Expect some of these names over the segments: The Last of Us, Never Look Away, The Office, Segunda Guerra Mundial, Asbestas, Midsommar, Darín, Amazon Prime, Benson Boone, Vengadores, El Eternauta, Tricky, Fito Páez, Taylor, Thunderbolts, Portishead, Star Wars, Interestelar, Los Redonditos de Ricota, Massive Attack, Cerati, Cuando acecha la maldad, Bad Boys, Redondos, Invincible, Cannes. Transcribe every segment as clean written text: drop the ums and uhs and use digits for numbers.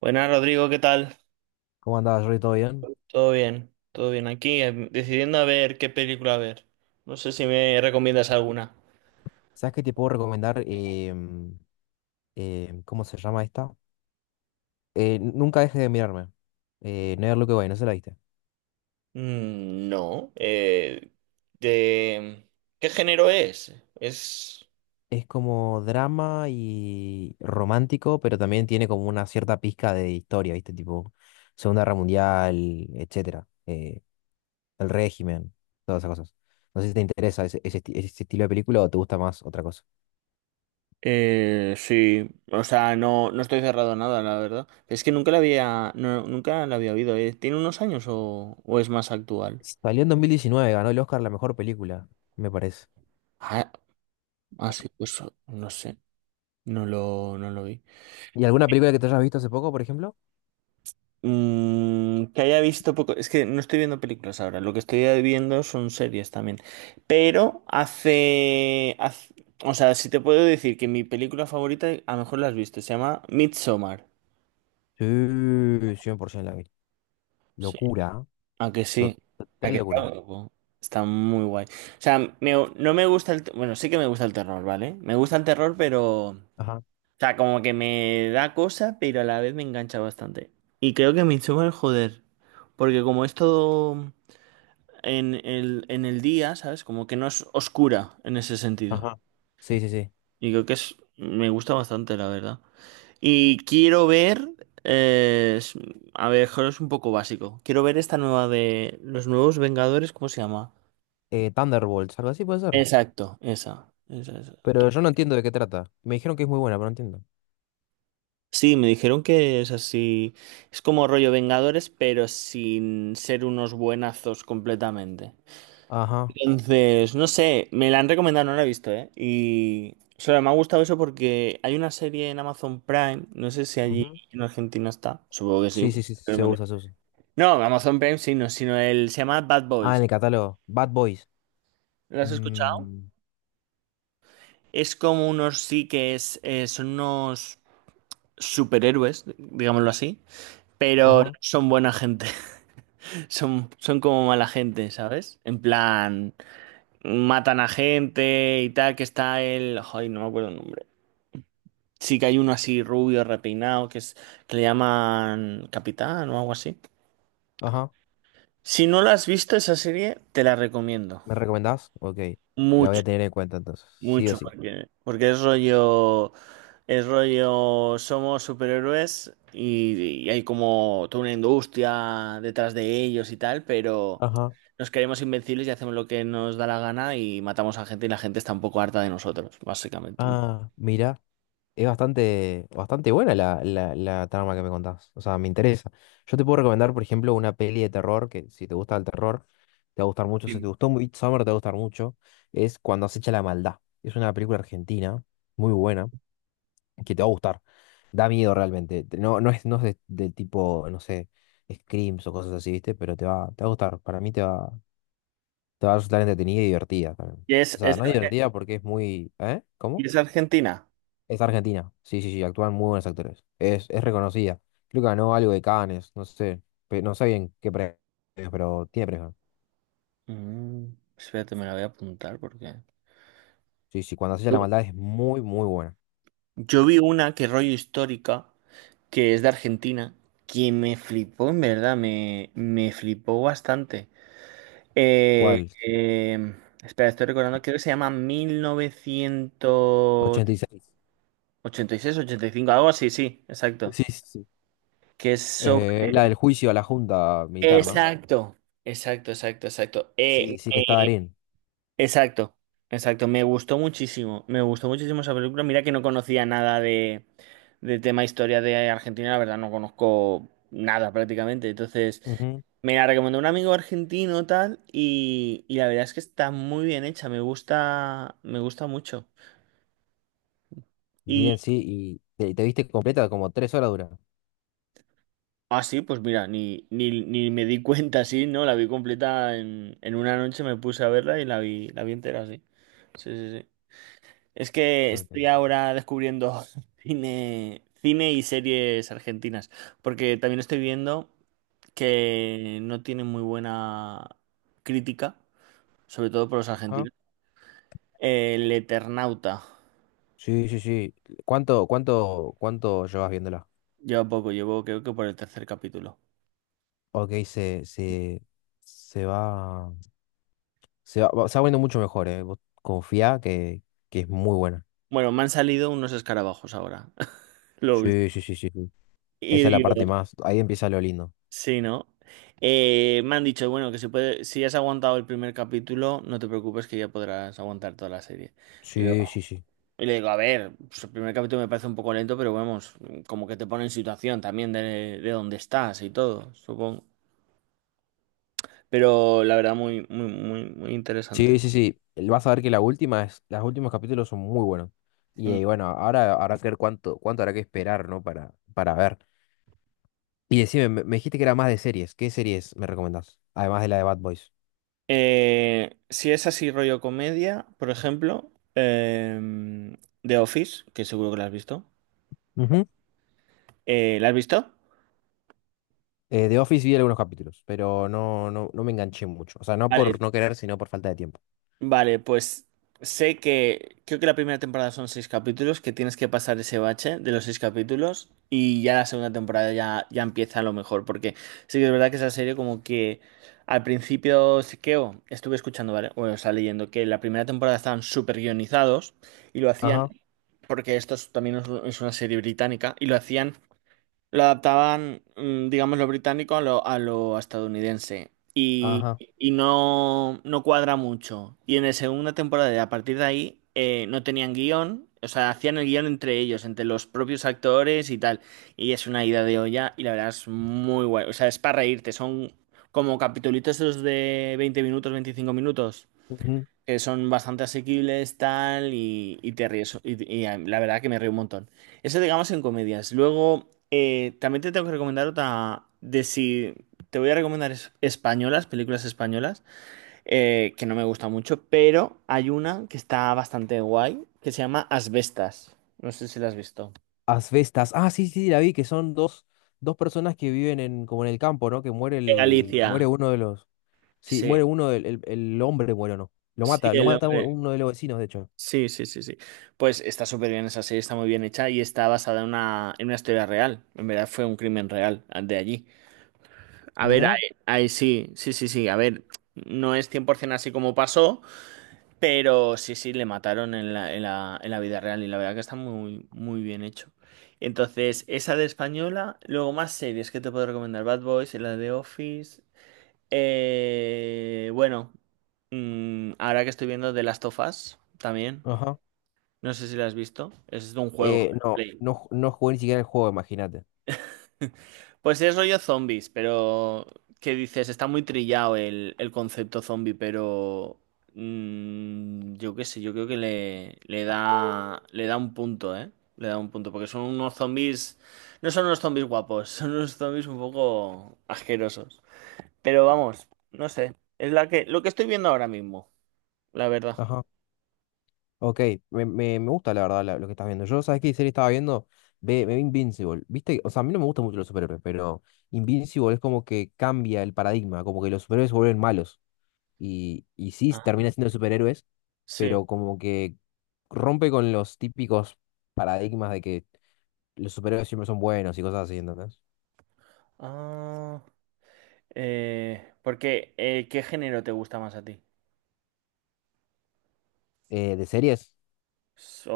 Buenas, Rodrigo, ¿qué tal? ¿Cómo andabas, Rory? ¿Todo bien? Todo bien aquí, decidiendo a ver qué película ver. No sé si me recomiendas alguna. ¿Sabes qué te puedo recomendar? ¿Cómo se llama esta? Nunca dejes de mirarme. Never Look Away, no se la viste. Mm, no. De... ¿Qué género es? Es como drama y romántico, pero también tiene como una cierta pizca de historia, ¿viste? Tipo Segunda Guerra Mundial, etcétera. El régimen, todas esas cosas. No sé si te interesa ese ese estilo de película o te gusta más otra cosa. Sí, o sea, no, no estoy cerrado a nada, la verdad. Es que nunca la había, no, nunca la había oído. ¿Tiene unos años o es más actual? Salió en 2019, ganó el Oscar a la mejor película, me parece. Ah, ah, sí, pues no sé, no lo vi. ¿Y alguna película que te hayas visto hace poco, por ejemplo? Mm, que haya visto poco. Es que no estoy viendo películas ahora. Lo que estoy viendo son series también. Pero o sea, si te puedo decir que mi película favorita, a lo mejor la has visto, se llama Midsommar. Sí, 100% la vi. Sí. Locura, ¿eh? ¿A que sí? ¿A Total que está locura. guapo? Está muy guay. O sea, no me gusta el... Bueno, sí que me gusta el terror, ¿vale? Me gusta el terror, pero... O Ajá, sea, como que me da cosa, pero a la vez me engancha bastante. Y creo que Midsommar, joder. Porque como es todo, en el día, ¿sabes? Como que no es oscura en ese sentido. ajá. Sí, sí, sí. Y creo que es, me gusta bastante, la verdad. Y quiero ver, eh, es- a ver, joder, es un poco básico. Quiero ver esta nueva de los nuevos Vengadores, ¿cómo se llama? Thunderbolts, algo así puede ser. Exacto, esa, esa, esa. Pero yo no entiendo de qué trata. Me dijeron que es muy buena, pero no entiendo. Sí, me dijeron que es así, es como rollo Vengadores, pero sin ser unos buenazos completamente. Ajá. Entonces, no sé, me la han recomendado, no la he visto, ¿eh? Y solo me ha gustado eso porque hay una serie en Amazon Prime, no sé si allí Ujú. en Argentina está, supongo que sí. Sí, sí, sí, pero el se mundial- usa, se usa. No, Amazon Prime sí, no, sino el, se llama Bad Ah, en Boys. el catálogo. Bad Boys. ¿Lo has escuchado? Mm, Es como unos sí que es, son unos superhéroes, digámoslo así, pero no ajá, son buena gente, son como mala gente, ¿sabes? En plan, matan a gente y tal, que está el... Ay, no me acuerdo el nombre. Sí que hay uno así rubio, repeinado, que es, que le llaman Capitán o algo así. ajá. Si no la has visto esa serie, te la recomiendo. ¿Me recomendás? Ok. La voy Mucho, a tener en cuenta entonces. Sí o mucho, sí. porque es rollo, somos superhéroes y hay como toda una industria detrás de ellos y tal, pero Ajá. nos creemos invencibles y hacemos lo que nos da la gana y matamos a gente y la gente está un poco harta de nosotros, básicamente. Ah, mira. Es bastante, bastante buena la trama que me contás. O sea, me interesa. Yo te puedo recomendar, por ejemplo, una peli de terror que si te gusta el terror, te va a gustar mucho. Si te gustó Midsommar, te va a gustar mucho. Es Cuando acecha la maldad. Es una película argentina muy buena que te va a gustar. Da miedo realmente. No, no es, no es de tipo, no sé, screams o cosas así, ¿viste? Pero te va a gustar. Para mí te va a resultar entretenida y divertida también. Y es, O sea, es, no divertida porque es muy... ¿Eh? y ¿Cómo? es Argentina. Es argentina. Sí, sí, sí, actúan muy buenos actores. Es reconocida. Creo que ganó algo de Cannes, no sé. No sé bien qué premio, pero tiene premio. Mm, espérate, me la voy a apuntar porque... Sí, sí, cuando hacía la maldad es muy, muy buena. Yo vi una que rollo histórica, que es de Argentina, que me flipó, en verdad, me flipó bastante. Eh, ¿Cuál? eh, espera, estoy recordando, creo que se llama mil novecientos 86. ochenta ochenta y seis, ochenta y cinco, algo así, sí, exacto. Sí, sí, sí. Que es sobre... Es la del juicio a la junta militar, ¿no? Exacto, exacto, exacto, exacto. Sí, sí, que está Darín. Exacto, exacto. Me gustó muchísimo esa película. Mira que no conocía nada de tema historia de Argentina, la verdad no conozco nada prácticamente. Entonces, Ujú. me la recomendó un amigo argentino tal y la verdad es que está muy bien hecha, me gusta mucho. Bien, Y, sí, y te viste completa como 3 horas dura. ah, sí, pues mira, ni me di cuenta, sí, ¿no? La vi completa en una noche, me puse a verla y la vi, entera, sí. Sí, sí, sí. Es que Ok. estoy ahora descubriendo cine, cine y series argentinas, porque también estoy viendo que no tienen muy buena crítica, sobre todo por los Ajá. argentinos. El Eternauta. Sí, sí, sí. Cuánto llevas viéndola? Lleva poco, llevo creo que por el tercer capítulo. Ok, se va. Se va poniendo mucho mejor, ¿eh? Vos confía que es muy buena. Bueno, me han salido unos escarabajos ahora, lo Sí, último. sí, sí, sí, sí. Y Esa es la digo, parte más. Ahí empieza lo lindo. sí, ¿no? Me han dicho, bueno, que si puede, si has aguantado el primer capítulo, no te preocupes que ya podrás aguantar toda la serie. Sí, sí, sí. Y le digo, a ver, pues el primer capítulo me parece un poco lento, pero vamos, como que te pone en situación también de dónde estás y todo, supongo. Pero la verdad, muy, muy, muy, muy interesante. Sí, sí, sí. Vas a ver que la última es, los últimos capítulos son muy buenos. Y, Mm. Bueno, ahora habrá que ver cuánto, cuánto habrá que esperar, ¿no? Para ver. Y decime, me dijiste que era más de series. ¿Qué series me recomendás? Además de la de Bad Boys. Si es así rollo comedia, por ejemplo, The Office, que seguro que la has visto. Ujú. ¿La has visto? The Office vi algunos capítulos, pero no, no, no me enganché mucho. O sea, no Vale, por no querer, sino por falta de tiempo. vale, pues sé que creo que la primera temporada son seis capítulos, que tienes que pasar ese bache de los seis capítulos y ya la segunda temporada ya empieza a lo mejor, porque sí que es verdad que esa serie como que al principio sí que estuve escuchando, ¿vale? O sea, leyendo que la primera temporada estaban súper guionizados y lo hacían, Ajá, porque también es es una serie británica, y lo hacían lo adaptaban, digamos, lo británico a lo, estadounidense. Y, ajá. y no, no cuadra mucho. Y en la segunda temporada, y a partir de ahí, no tenían guión. O sea, hacían el guión entre ellos, entre los propios actores y tal. Y es una ida de olla y la verdad es muy guay. O sea, es para reírte. Son como capitulitos esos de 20 minutos, 25 minutos que son bastante asequibles, tal, y te ríes. La verdad que me río un montón. Eso, digamos, en comedias. Luego, también te tengo que recomendar otra de si. Te voy a recomendar españolas, películas españolas, que no me gusta mucho, pero hay una que está bastante guay, que se llama Asbestas. No sé si la has visto. Asbestas. Ah, sí, sí, sí, la vi, que son dos, dos personas que viven en, como en el campo, ¿no? Que muere De muere Galicia. uno de los. Sí, muere Sí. uno el hombre muere, ¿no? Sí, Lo el mata hombre. uno de los vecinos, de hecho. Sí, sí, sí, sí. Pues está súper bien esa serie, está muy bien hecha y está basada en una historia real. En verdad fue un crimen real de allí. A ver, Mirá. ahí sí, sí, sí, sí. A ver, no es 100% así como pasó, pero sí, sí, le mataron en la vida real y la verdad que está muy, muy bien hecho. Entonces, esa de española, luego más series que te puedo recomendar. Bad Boys, la de Office. Bueno, ahora que estoy viendo The Last of Us también. Ajá. No sé si la has visto. Es de un juego. No, Play. no, no jugué ni siquiera el juego, imagínate. Pues es rollo zombies, pero ¿qué dices? Está muy trillado el concepto zombie, pero yo qué sé, yo creo que le da un punto, ¿eh? Le da un punto, porque son unos zombies, no son unos zombies guapos, son unos zombies un poco asquerosos. Pero vamos, no sé, es la que lo que estoy viendo ahora mismo, la verdad. Ajá. Ok, me gusta la verdad lo que estás viendo. Yo, ¿sabes qué serie estaba viendo? Ve, me vi Invincible. ¿Viste? O sea, a mí no me gustan mucho los superhéroes, pero Invincible es como que cambia el paradigma, como que los superhéroes se vuelven malos. Y, y sí Ah, termina siendo superhéroes, Sí. pero como que rompe con los típicos paradigmas de que los superhéroes siempre son buenos y cosas así, ¿entendés? Ah, porque ¿qué género te gusta más a ti? De series,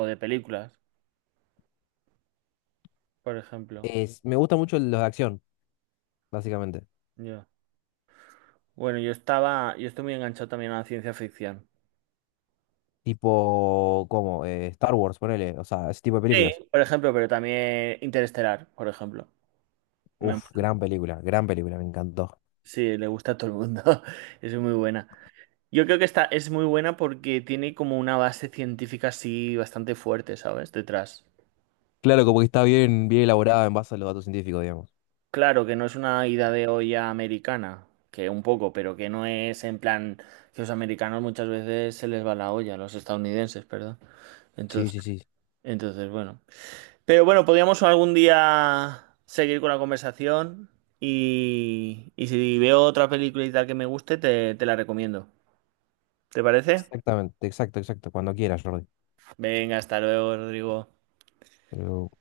O de películas, por ejemplo. es, me gusta mucho los de acción, básicamente. Ya. Bueno, yo estaba, yo estoy muy enganchado también a la ciencia ficción. Tipo, como Star Wars, ponele, o sea, ese tipo de Sí, películas. por ejemplo, pero también Interestelar, por ejemplo. Me- Uf, gran película, me encantó. sí, le gusta a todo el mundo. Es muy buena. Yo creo que esta es muy buena porque tiene como una base científica así bastante fuerte, ¿sabes? Detrás. Claro, como que está bien, bien elaborada en base a los datos científicos, digamos. Claro que no es una ida de olla americana, que un poco, pero que no es en plan que los americanos muchas veces se les va la olla, a los estadounidenses, perdón. Sí, Entonces, sí, sí. entonces, bueno. Pero bueno, podríamos algún día seguir con la conversación y si veo otra película y tal que me guste, te la recomiendo. ¿Te parece? Exactamente, exacto, exacto. Cuando quieras, Jordi. Venga, hasta luego, Rodrigo. Pero